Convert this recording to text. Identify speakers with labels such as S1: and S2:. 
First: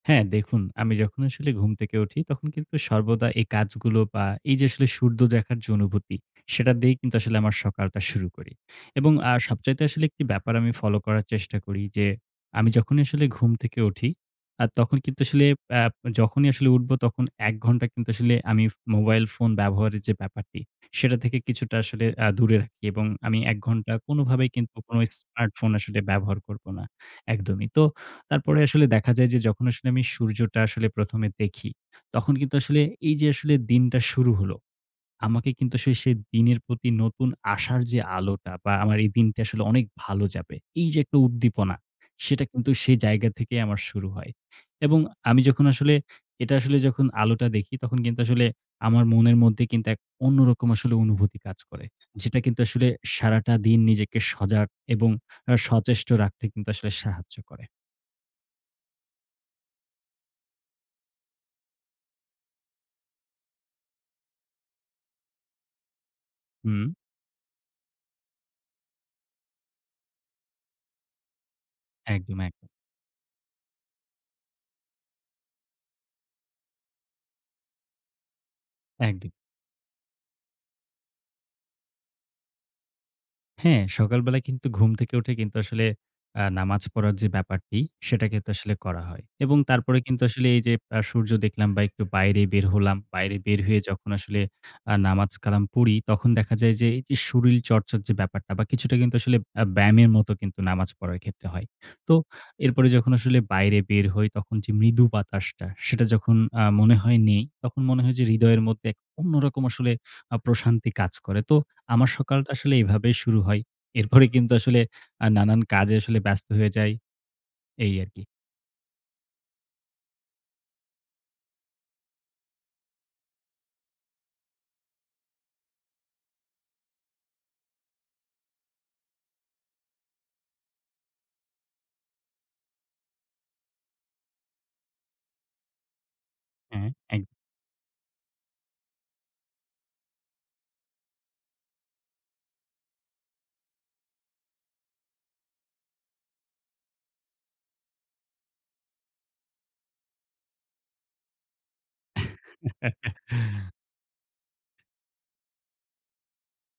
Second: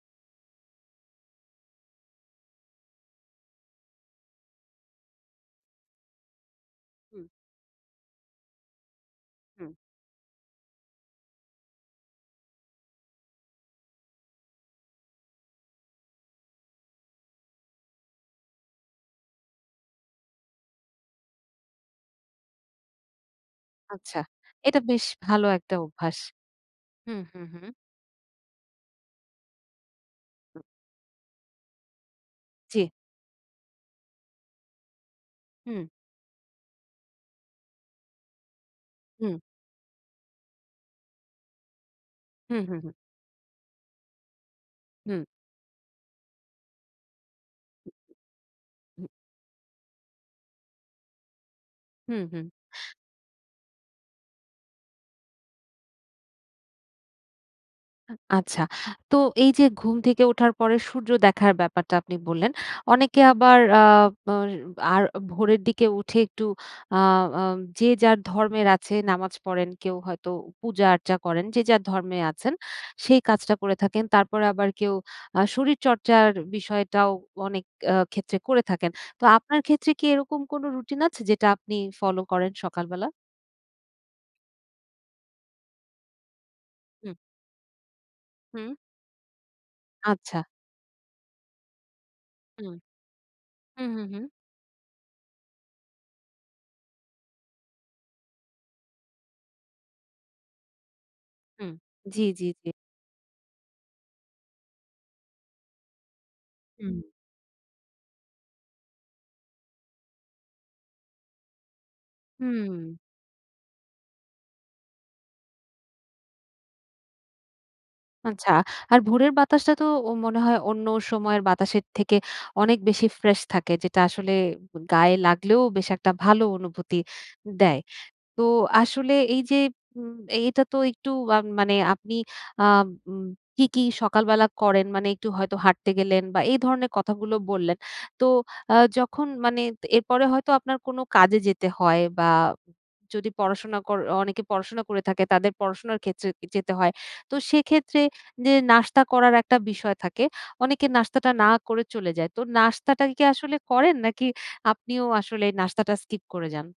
S1: হ্যাঁ দেখুন, আমি যখন আসলে ঘুম থেকে উঠি তখন কিন্তু সর্বদা এ কাজগুলো বা এই যে আসলে সূর্য দেখার যে অনুভূতি, সেটা দিয়েই কিন্তু
S2: হুম।
S1: আসলে সকালটা শুরু করি। এবং আ
S2: হুম।
S1: সবচাইতে আসলে ১ টি ব্যাপার আমি ফলো করার চেষ্টা করি যে আমি যখনই আসলে ঘুম থেকে উঠি, আ তখন কিন্তু আসলে অ্যা যখনই আসলে উঠবো তখন ১ ঘন্টা কিন্তু আসলে আমি মোবাইল ফোন ব্যবহারের যে ব্যাপারটি, সেটা থেকে কিছুটা আসলে অ্যা দূরে রাখি। এবং আমি ১ ঘন্টা
S2: আচ্ছা।
S1: কোনভাবেই কিন্তু
S2: এটা
S1: কোনো
S2: বেশ ভালো
S1: স্মার্টফোন
S2: একটা
S1: আসলে
S2: অভ্যাস।
S1: ব্যবহার করব না,
S2: হু, হু, হু।
S1: একদমই। তো তারপরে আসলে দেখা যায় যে যখন আসলে আমি সূর্যটা আসলে ১ম এ দেখি, তখন কিন্তু আসলে
S2: জি।
S1: এই যে আসলে দিনটা শুরু হলো। আমাকে কিন্তু
S2: হুম।
S1: সেই দিনের প্রতি নতুন আশার যে আলোটা বা আমার এই দিনটা
S2: হু।
S1: আসলে অনেক ভালো যাবে। এই যে একটা উদ্দীপনা, সেটা
S2: হু,
S1: কিন্তু
S2: হু, হু।
S1: সেই জায়গা থেকেই আমার শুরু হয়। এবং
S2: হুম।
S1: আমি যখন আসলে এটা আসলে যখন আলোটা দেখি, তখন কিন্তু আসলে আমার
S2: হু।
S1: মনের মধ্যে কিন্তু এক অন্যরকম আসলে অনুভূতি কাজ করে।
S2: হু,
S1: যেটা
S2: হু।
S1: কিন্তু আসলে সারাটা দিন নিজেকে সজাগ এবং আ সচেষ্ট রাখতে কিন্তু আসলে সাহায্য করে।
S2: আ আচ্ছা। তো এই যে ঘুম থেকে ওঠার পরে সূর্য দেখার ব্যাপারটা আপনি বললেন। অনেকে আবার আ অ আর ভোরের দিকে উঠে একটু
S1: হুম।
S2: আ আ যে যার ধর্মের আছে নামাজ পড়েন, কেউ হয়তো পূজা-আর্চা করেন, যে যার ধর্মে
S1: একদম,
S2: আছেন
S1: একদ
S2: সেই কাজটা করে থাকেন। তারপরে আবার কেউ আ শরীরচর্চার বিষয়টাও অনেক আ ক্ষেত্রে করে থাকেন। তো
S1: একদম।
S2: আপনার ক্ষেত্রে কি এরকম কোন রুটিন আছে যেটা আপনি ফলো করেন সকালবেলা?
S1: হ্যাঁ, সকালবেলাউ কিন্তু ঘুম থেকে উঠে কিন্তু আসলে অ্যা নামাজ
S2: হুম।
S1: পড়ার যে ব্যাপারটি, সেটা কিন্তু
S2: হুম।
S1: আসলে করা হয়। এবং তারপরে কিন্তু
S2: আচ্ছা।
S1: আসলে এই যে আ সূর্য দেখলাম বা একটু বাইরে
S2: হু,
S1: বের হলাম। বাইরে বের হয়ে
S2: হু, হু,
S1: যখন
S2: হু।
S1: আসলে আ নামাজ-কালাম পড়ি, তখন দেখা যায় যে এইযে শরীল চর্চার যে ব্যাপারটা বা কিছুটা কিন্তু আসলে অ্যা ব্যায়ামের মত কিন্তু নামাজ পড়ার ক্ষেত্রে হয়।
S2: হুম।
S1: তো
S2: জি, জি, জি।
S1: এরপরে যখন আসলে বাইরে বের হই, তখন যে মৃদু বাতাসটা, সেটা যখন আ
S2: হুম।
S1: মনে হয় নেই, তখন মনে হয় যে হৃদয়ের মধ্যে এক অন্যরকম আসলে আ প্রশান্তি কাজ করে। তো আমার সকালটা আসলে
S2: হুম।
S1: এভাবেই শুরু হয়। এরপরে কিন্তু আসলে আ নানান কাজে আসলে ব্যস্ত হয়ে যাই। এই আরকি।
S2: আচ্ছা। আর ভোরের বাতাসটা তো ও মনে হয় অন্য সময়ের বাতাসের থেকে অনেক বেশি ফ্রেশ থাকে। যেটা আসলে উম গায়ে লাগলেও বেশ একটা ভালো অনুভূতি দেয়। তো আসলে এই যে উম এইটা তো একটু আ মানে আপনি আ উম কি, কি সকালবেলা করেন মানে একটু হয়তো হাঁটতে গেলেন বা এই ধরনের
S1: হ্যাঁ এক
S2: কথাগুলো বললেন। তো আ যখন মানে তে এরপরে হয়তো আপনার কোনো কাজে যেতে হয় বা যদি পড়াশোনা কর অনেকে পড়াশোনা করে থাকে তাদের পড়াশোনার ক্ষেত্রে যেতে হয়। তো সেক্ষেত্রে যে নাস্তা করার একটা বিষয় থাকে, অনেকে নাস্তাটা না করে চলে যায়। তো নাস্তাটা কি আসলে করেন নাকি আপনিও আসলে এই নাস্তাটা স্কিপ করে যান?